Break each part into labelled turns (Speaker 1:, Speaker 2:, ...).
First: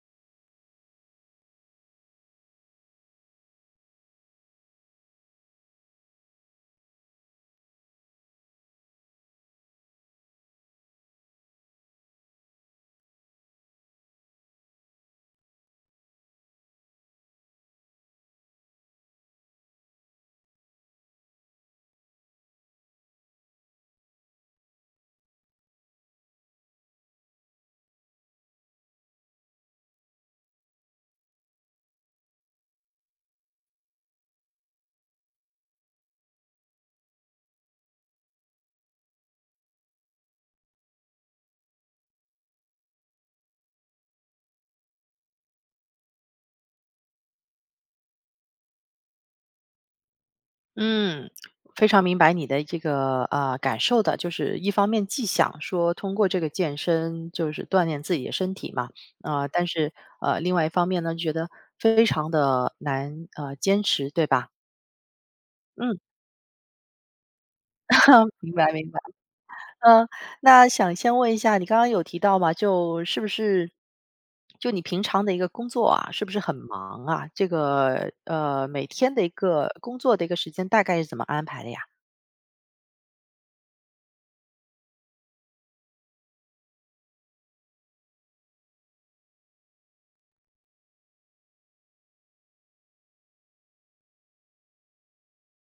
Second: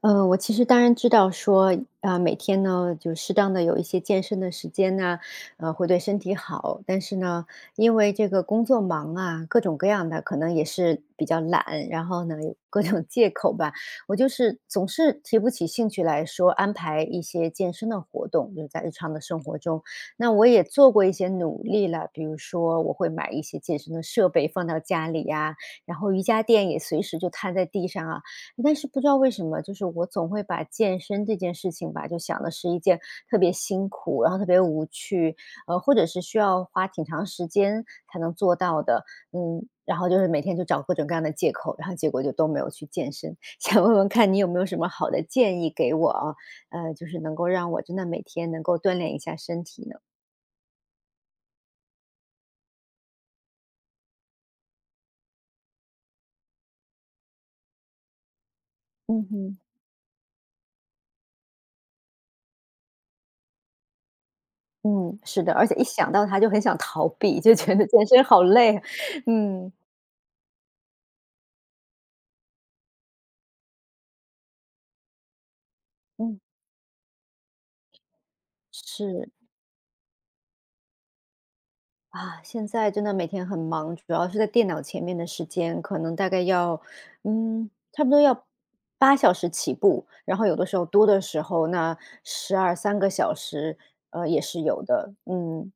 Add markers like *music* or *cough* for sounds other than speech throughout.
Speaker 1: 我其实当然知道说，啊、每天呢，就适当的有一些健身的时间呢，会对身体好。但是呢，因为这个工作忙啊，各种各样的，可能也是比较懒，然后呢，有 *laughs* 各种借口吧。我就是总是提不起兴趣来说安排一些健身的活动，就在日常的生活中。那我也做过一些努力了，比如说我会买一些健身的设备放到家里呀、然后瑜伽垫也随时就摊在地上啊，但是不知道为什么，就是我总会把健身这件事情吧，就想的是一件特别辛苦，然后特别无趣，或者是需要花挺长时间才能做到的，嗯，然后就是每天就找各种各样的借口，然后结果就都没有去健身。*laughs* 想问问看你有没有什么好的建议给我啊？就是能够让我真的每天能够锻炼一下身体呢？
Speaker 2: 嗯，非常明白你的这个感受的，就是一方面既想说通过这个健身就是锻炼自己的身体嘛，
Speaker 1: 嗯哼。
Speaker 2: 但是另外一方面呢，觉得非常的难坚持，对吧？
Speaker 1: 嗯，是的，而且一
Speaker 2: 嗯，
Speaker 1: 想到它就很想逃避，就觉得健身好
Speaker 2: 明白
Speaker 1: 累啊，
Speaker 2: 明白。
Speaker 1: *laughs* 嗯。
Speaker 2: 嗯，那想先问一下，你刚刚有提到嘛，就是不是就你平常的一个工作啊，是不是
Speaker 1: 嗯，
Speaker 2: 很忙啊？这个每天的
Speaker 1: 是。
Speaker 2: 一个工作的一个时间大概是怎么安排的呀？
Speaker 1: 啊，现在真的每天很忙，主要是在电脑前面的时间，可能大概要，嗯，差不多要8小时起步，然后有的时候多的时候，那12、3个小时，也是有的，嗯，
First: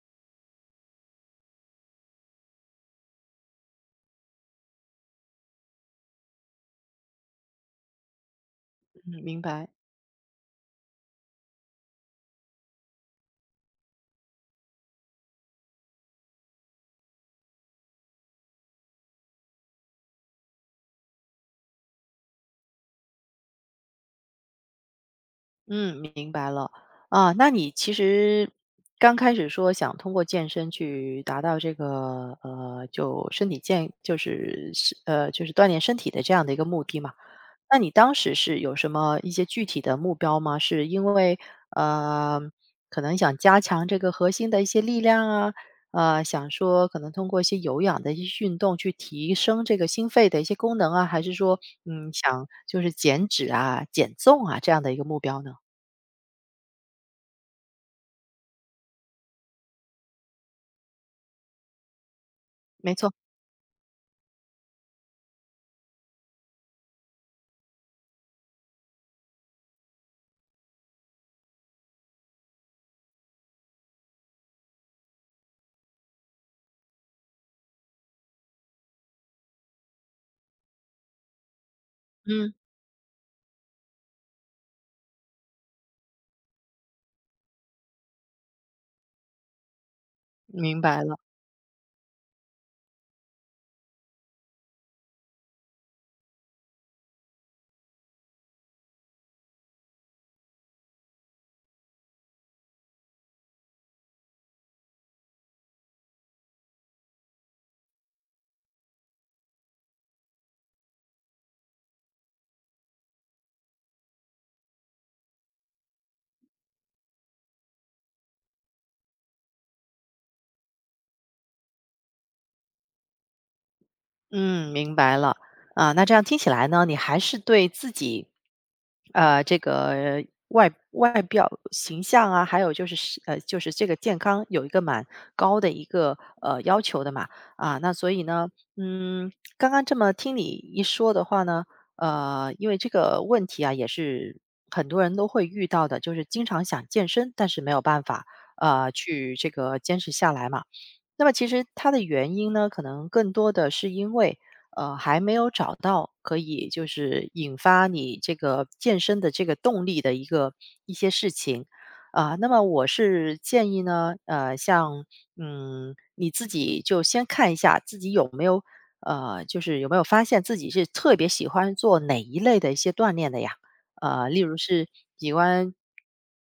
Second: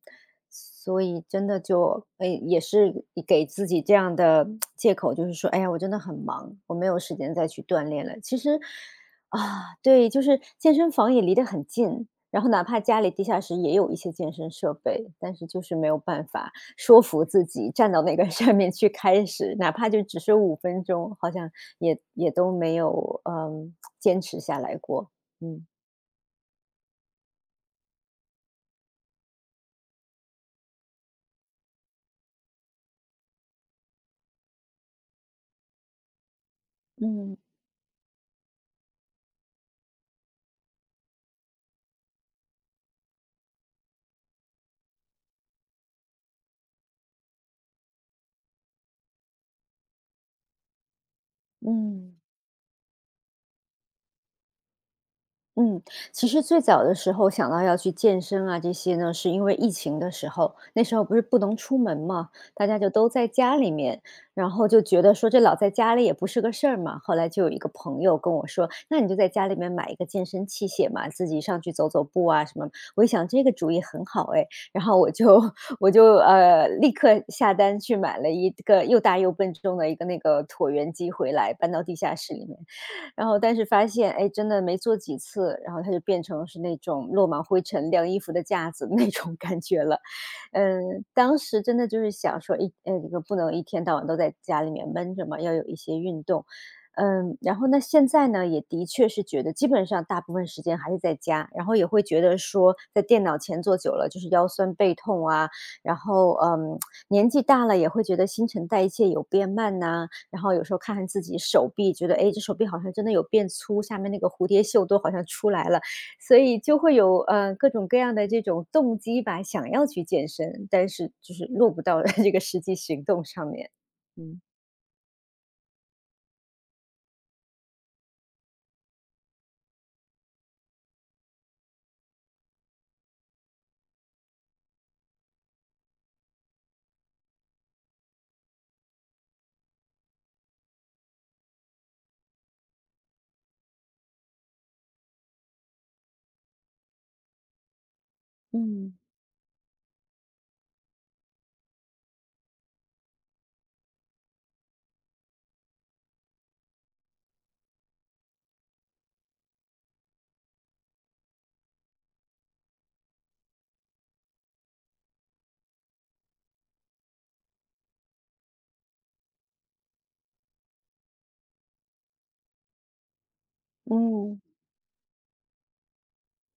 Speaker 1: 所以真的就，哎，也是给自己这样的借口，就是说，哎呀，我真的很忙，我没有时间再去锻炼了。其实，
Speaker 2: 嗯，明白。
Speaker 1: 啊，对，就是健身房也离得很近，然后哪怕家里地下室也有一些健身设备，但是就是没有办法说服自己站到那个 *laughs* 上面去开始，哪怕就只是5分钟，好像也都没有，嗯，坚持下来过，嗯。
Speaker 2: 嗯，明白了。啊，那你其实刚开始说想通过健身去达到这个，就身体健，就是，就是锻炼身体的这样的一个目的嘛。
Speaker 1: 嗯。
Speaker 2: 那你当时是有什么一些具体的目标吗？是因为呃，可能想加强这个核心的一些力量啊，想说可能通过一些有氧的一些运动去提升这个心肺的一些功能啊，还是说嗯，
Speaker 1: 嗯。
Speaker 2: 想就是减脂啊、减重啊这样的一个目标呢？
Speaker 1: 嗯，其实最早的时候想到要去健身啊这些呢，是因为疫情的时候，那时候不是不能出门嘛，大家就
Speaker 2: 没
Speaker 1: 都
Speaker 2: 错，
Speaker 1: 在家里面，然后就觉得说这老在家里也不是个事儿嘛。后来就有一个朋友跟我说：“那你就在家里面买一个健身器械嘛，自己上去走走步啊什么。”我一想这个主意很好哎，然后我就 *laughs* 我就立刻下单去买了一个又大又笨重的一个那个椭圆机回来，搬到地下室里
Speaker 2: 嗯，
Speaker 1: 面。然后但是发现，哎，真的没做几次，然后它就变成是那种落满灰尘晾衣服的架子那种感觉了。
Speaker 2: 明白
Speaker 1: 嗯，
Speaker 2: 了，
Speaker 1: 当时真的就是想说这个不能一天到晚都在家里面闷着嘛，要有一些运动。嗯，然后那现在呢，也的确是觉得基本上大部分时间还是在家，然后也会觉得说在电脑前坐久了就是腰酸背痛啊，然后嗯，*tsk* 年纪大了也会觉得新陈代谢有变慢呐、然后有时候看看自己手臂，觉得哎诶，这手臂好像真的有变粗，下面那个蝴蝶袖都好像出来了，所以就会有各种各样的这种动机吧，想要去健身，但是就是落不到 *laughs* 这个实际行动上面。嗯。
Speaker 2: 嗯，明白了。啊，那这样听起来呢，你还是对自己，这个外表形象啊，还有，就是这个健康有一个蛮高的一个要求的嘛。啊，那所以呢，嗯，刚刚这么听你一说的话呢，因为这个问题啊，也是很多人都会遇到的，就是经常想健身，但是没有办法
Speaker 1: 嗯。
Speaker 2: 去这个坚持下来嘛。那么其实它的原因呢，可能更多的是因为，还没有找到可以就是引发你这个健身的这个动力的一个一些事情。啊，那么我是建议呢，像嗯，你自己就先看一下自己有没有，就是有没有发现自己是特别喜欢做哪一类的一些锻炼的呀？例
Speaker 1: 嗯。
Speaker 2: 如是喜欢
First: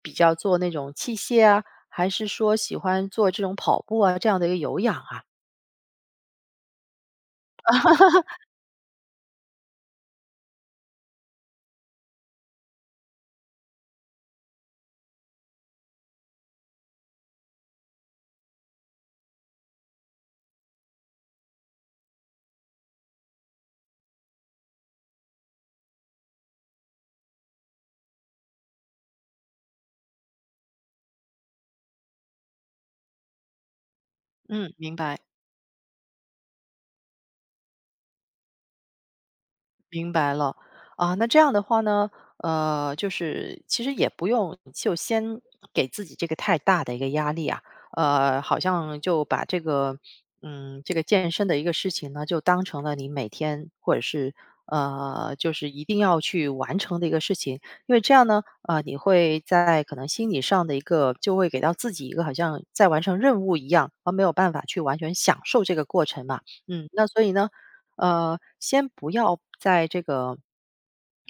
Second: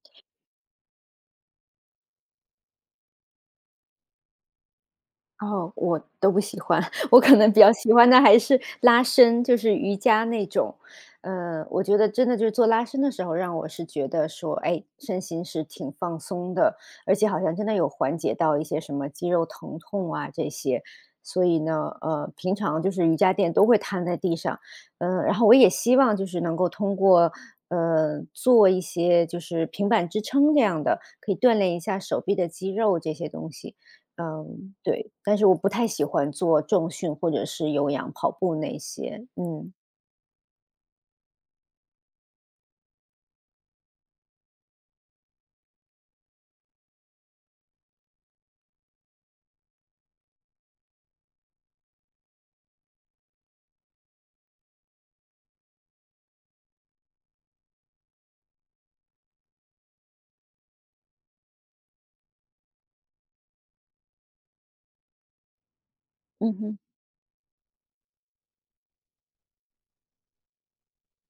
Speaker 2: 比较做那种器械啊，还是说喜欢做这种跑步啊，这样的一个有氧啊？
Speaker 1: 哦，我都不喜欢，*laughs* 我可能比较喜欢的还是拉伸，就是瑜伽那种。我觉得真的就是做拉伸的时候，让我是觉得说，哎，身心是挺放松的，而且好像真的有缓解到一些什么肌肉疼痛啊这些。所以呢，呃，平常就是瑜伽垫都会摊在地上，嗯、然后我也希望就是能够通过做一些就是平板支撑这样的，可以锻炼一下手臂的肌肉这些东西。
Speaker 2: 嗯，
Speaker 1: 嗯，
Speaker 2: 明
Speaker 1: 对，
Speaker 2: 白。
Speaker 1: 但是我不太喜欢做重训或者是有氧跑步那些，嗯。
Speaker 2: 明白了，啊，那这样的话呢，就是其实也不用就先给自己这个太大的一个压力啊，好像就把这个，嗯，这个健身的一个事情呢，就当成了你每天或者是就是一定要去完成的一个事情，因为这样呢，你会在可能心理上的一个就会给到自己一个好像在完成任务一样，而没有办法去完全享受这个过程嘛，
Speaker 1: 嗯哼。
Speaker 2: 嗯，那所以呢。先不要在这个，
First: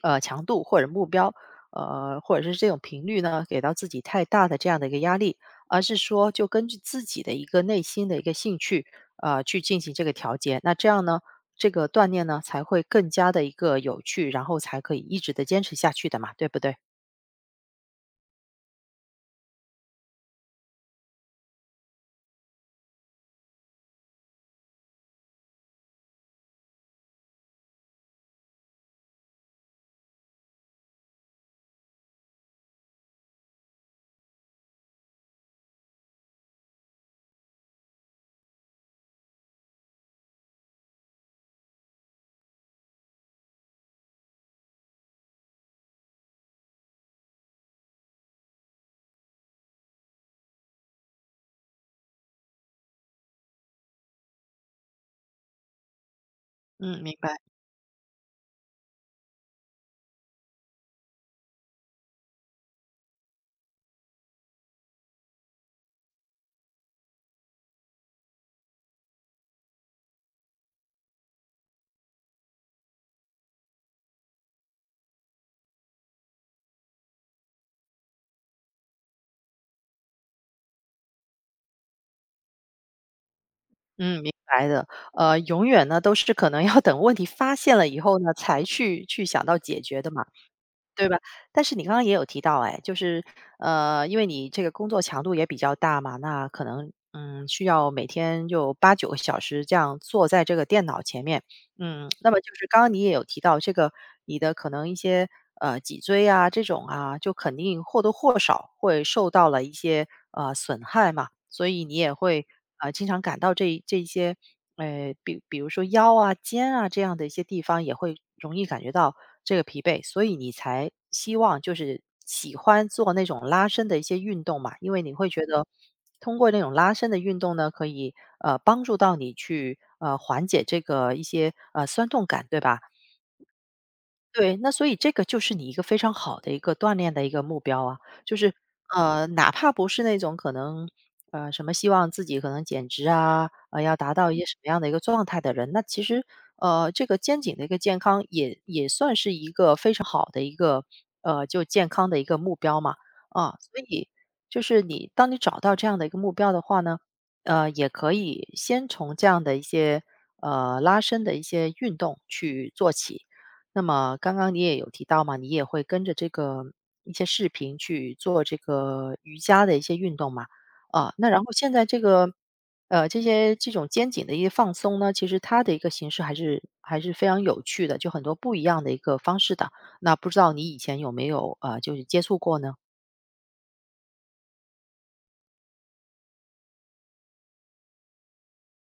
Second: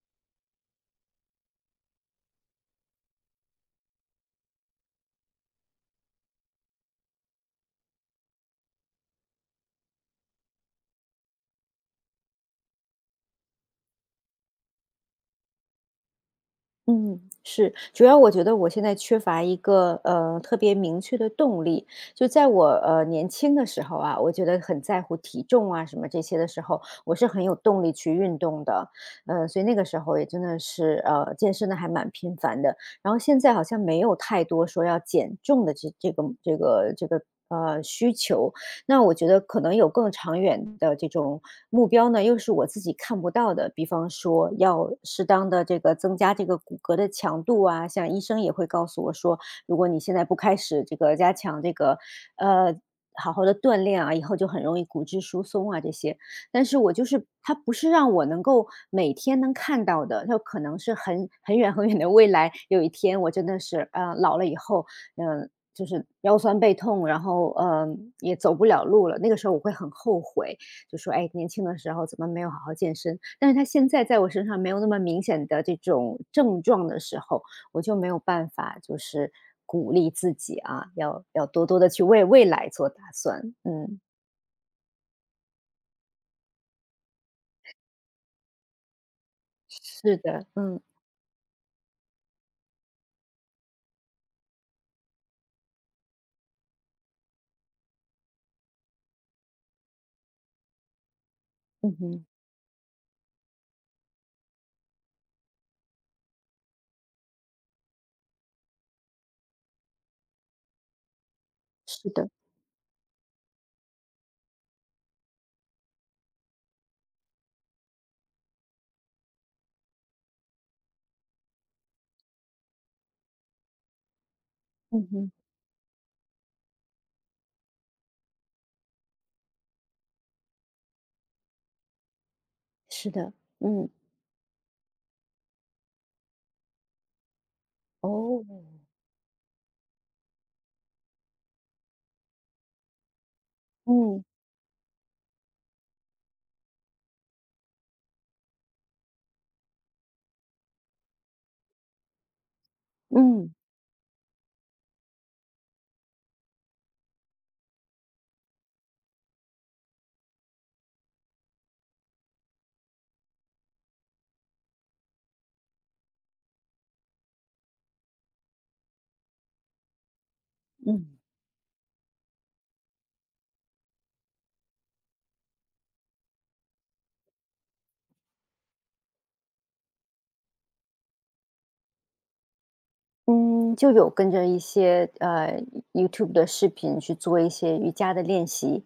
Speaker 2: 强度或者目标，或者是这种频率呢，给到自己太大的这样的一个压力，而是说就根据自己的一个内心的一个兴趣，去进行这个调节。那这样呢，这个锻炼呢才会更加的一个有趣，然后才可以一直的坚持下去的嘛，对不对？
Speaker 1: 嗯，是，主要我觉得我现在缺乏一个特别明确的动力。就在我年轻的时候啊，我觉得很在乎体重啊什么这些的时候，我是很有动力去运动的，嗯、所以那个时候也真的是健身的还蛮频繁的。然后现在好像没有太多说要减重的这个需求，那我觉得可能有更长远的这种目标呢，又是我自己看不到的，比方说要适当的这个增加这个骨骼的强度啊，像医生也会告诉我说，如果你现在不开始这个加强这个，呃，好好的锻炼啊，以后就很容易骨质疏松啊这些。但是我
Speaker 2: 嗯，
Speaker 1: 就
Speaker 2: 明
Speaker 1: 是
Speaker 2: 白，
Speaker 1: 它不是让我能够每天能看到的，它可能是很远很远的未来，有一天我真的是，老了以后，嗯，就是腰酸背痛，然后，也走不了路了。那个时候我会很后悔，就说：“哎，年轻的时候怎么没有好好健身？”但是他现在在我身上没有那么明显的这种症状的时候，我就没有办法就是鼓励自己啊，要多多的去为未来做打算。嗯，
Speaker 2: 嗯，明白的。永远呢都是可能要等问题发现了以后呢，才去想到解决的
Speaker 1: 是
Speaker 2: 嘛。
Speaker 1: 的，嗯。
Speaker 2: 对吧？但是你刚刚也有提到哎，就是因为你这个工作强度也比较大嘛，那可能嗯，需要每天就八九个小时这样坐在这个电脑前面。
Speaker 1: 嗯
Speaker 2: 嗯，
Speaker 1: 哼。
Speaker 2: 那么就是刚刚你也有提到这个，你的可能一些脊椎啊这种啊，就肯定或多或少会受到了一些损害嘛，所以你
Speaker 1: 是
Speaker 2: 也
Speaker 1: 的。
Speaker 2: 会经常感到这一些，比如说腰啊、肩啊这样的一些地方也会容易感觉到这个疲惫，所以你才希望就是喜欢做那种拉伸的一些运动嘛，因为
Speaker 1: 嗯
Speaker 2: 你会
Speaker 1: 哼。
Speaker 2: 觉得。通过那种拉伸的运动呢，可以帮助到你去缓解这个一些酸痛感，对吧？
Speaker 1: 是的。嗯。
Speaker 2: 对，那所以这个就是你一个非常好的一个锻炼的一个目标啊，就
Speaker 1: 哦。
Speaker 2: 是哪怕不是那种可能什么希望自己可能减脂啊，要达
Speaker 1: 嗯。
Speaker 2: 到一些什么样的一个状态的人，那其实这个肩颈的一个健康也算是一个非常好的一个就健康的一个目标嘛啊，
Speaker 1: 嗯。
Speaker 2: 所以就是你当你找到这样的一个目标的话呢，也可以先从这样的一些拉伸的一些运动去做起。那么刚刚你也有提到嘛，你也会跟着这个一些视频去做这个瑜伽的一些运动嘛，
Speaker 1: 嗯。
Speaker 2: 啊，那然后现在这个，这些这种肩颈的一些放松呢，其实它的一个形式还是非常有趣的，就很多不一样的一个方式的。那不知道你以前有没有就是接触过呢？
Speaker 1: 嗯，就有跟着一些，YouTube 的视频去做一些瑜伽的练习。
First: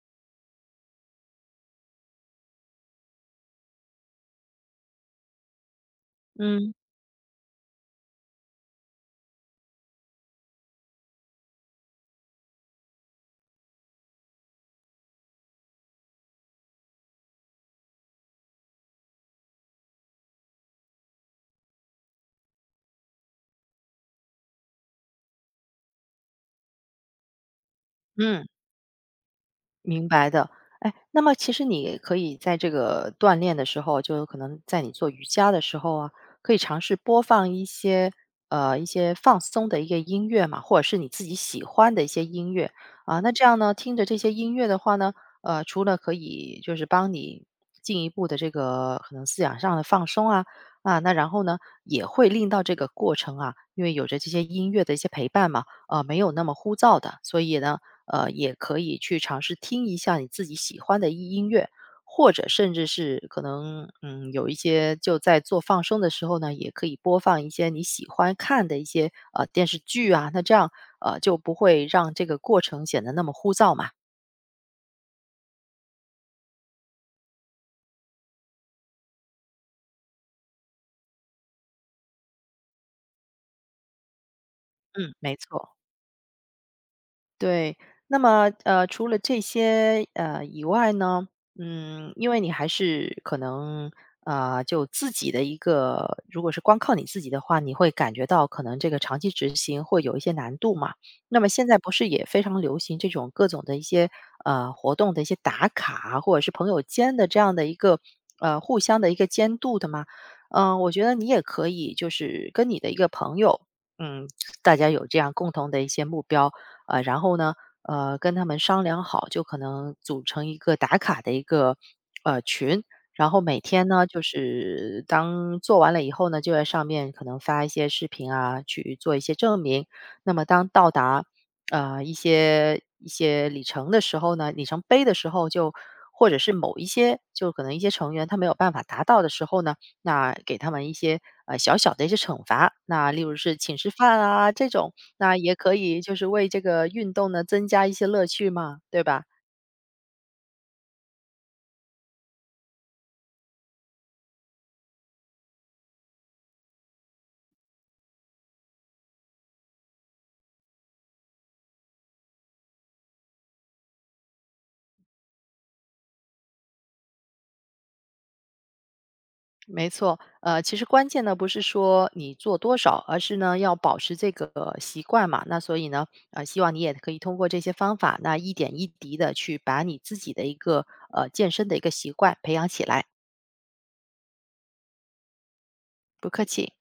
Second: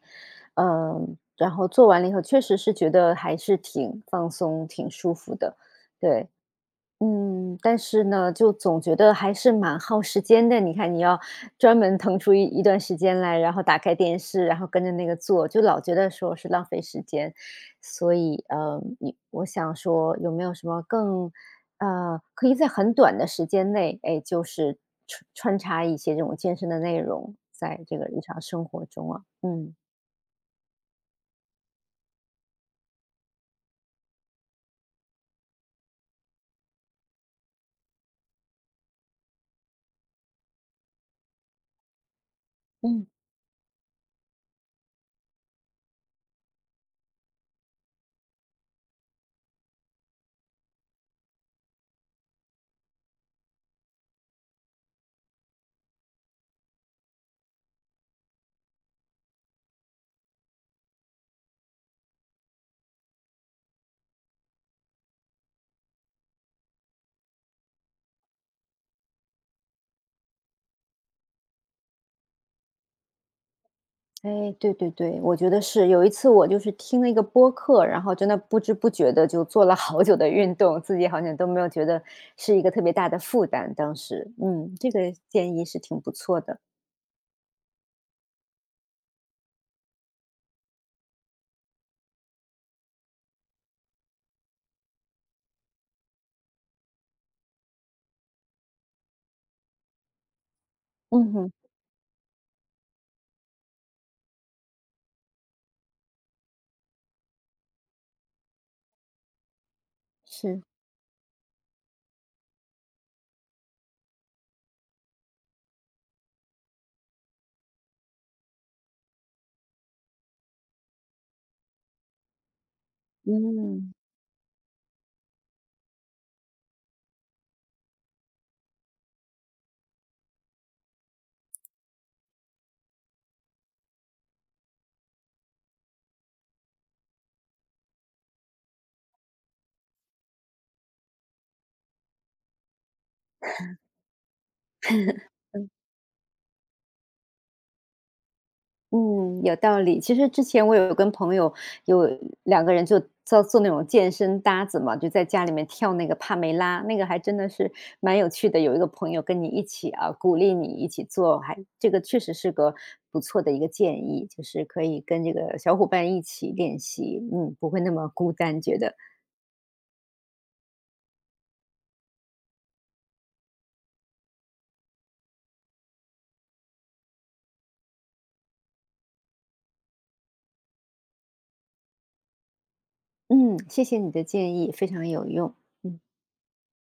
Speaker 1: 嗯，然后做完了以后，确实是觉得还是挺放松、挺舒服的，对。
Speaker 2: 嗯。
Speaker 1: 嗯，但是呢，就总觉得还是蛮耗时间的。你看，你要专门腾出一段时间来，然后打开电视，然后跟着那个做，就老觉得说是浪费时间。所以，你我想说，有没有什么更，可以在很短的时间内，哎，就是穿插一些这种健身的内容在这个日常
Speaker 2: 嗯。
Speaker 1: 生活中啊？嗯。
Speaker 2: 明白的，哎，那么其实你可以在这个锻炼的时候，就可能在你做瑜伽的时候啊，可以尝试播放一些一些放松的一个音乐嘛，或者是你自己喜欢的一些音乐
Speaker 1: 嗯。
Speaker 2: 啊。那这样呢，听着这些音乐的话呢，除了可以就是帮你进一步的这个可能思想上的放松啊啊，那然后呢，也会令到这个过程啊，因为有着这些音乐的一些陪伴嘛，没有那么枯燥的，所以呢。也可以去尝试听一下你自己喜欢的一音乐，或者甚至是可能，嗯，有一些就在做放松的时候呢，也可以播放一些你喜欢看的一些电视剧啊，那这样就不会让这个过程显得那么枯燥嘛。
Speaker 1: 哎，对对对，我觉得是。有一次我就是听了一个播客，然后真的不知不觉的就做了好久的运动，自己好像都没有觉得是一个特别大的负担，当时。嗯，这个
Speaker 2: 嗯，没
Speaker 1: 建议
Speaker 2: 错。
Speaker 1: 是挺不错的。
Speaker 2: 对，那么除了这些以外呢，嗯，因为你还是可能就自己的一个，如果是光靠你自己的话，你会感觉到可能这个长期执行会有一些难度嘛。
Speaker 1: 嗯
Speaker 2: 那么
Speaker 1: 哼。
Speaker 2: 现在不是也非常流行这种各种的一些活动的一些打卡，或者是朋友间的这样的一个互相的一个监督的吗？
Speaker 1: 是。
Speaker 2: 嗯、我觉得你也可以，就是跟你的一个朋友，嗯，大家有这样共同的一些目标。然后呢，跟他们商量好，就可能组成一个打卡的一个群，然后每天
Speaker 1: 嗯。
Speaker 2: 呢，就是当做完了以后呢，就在上面可能发一些视频啊，去做一些证明。那么当到达一些里程的时候呢，里程碑的时候就。或者是某一些，就可能一些成员他没有办法达到的时候呢，那给他们一些小小的一些惩罚，那例如是请吃饭啊这种，那也可以就是为这个运动呢增加一些乐趣嘛，对吧？
Speaker 1: 嗯，有道理。其实之前我有跟朋友有2个人就做做那种健身搭子嘛，就在家里面跳那个帕梅拉，那个还真的是蛮有趣的。有一个朋友跟你一起啊，鼓励你一起做，还这个确实是个不错的一个建议，就是可以跟这个小伙伴一起练习，嗯，不会那么孤单，觉得
Speaker 2: 没错，其实关键呢不是说你做多少，而是呢要保持这个习惯嘛。那所以呢，希望你也可以通过这些方法，那一点一滴的去把你自己的一个健身的一个习惯培养起来。
Speaker 1: 嗯，谢谢你的建议，非常有用，嗯。
Speaker 2: 不客气。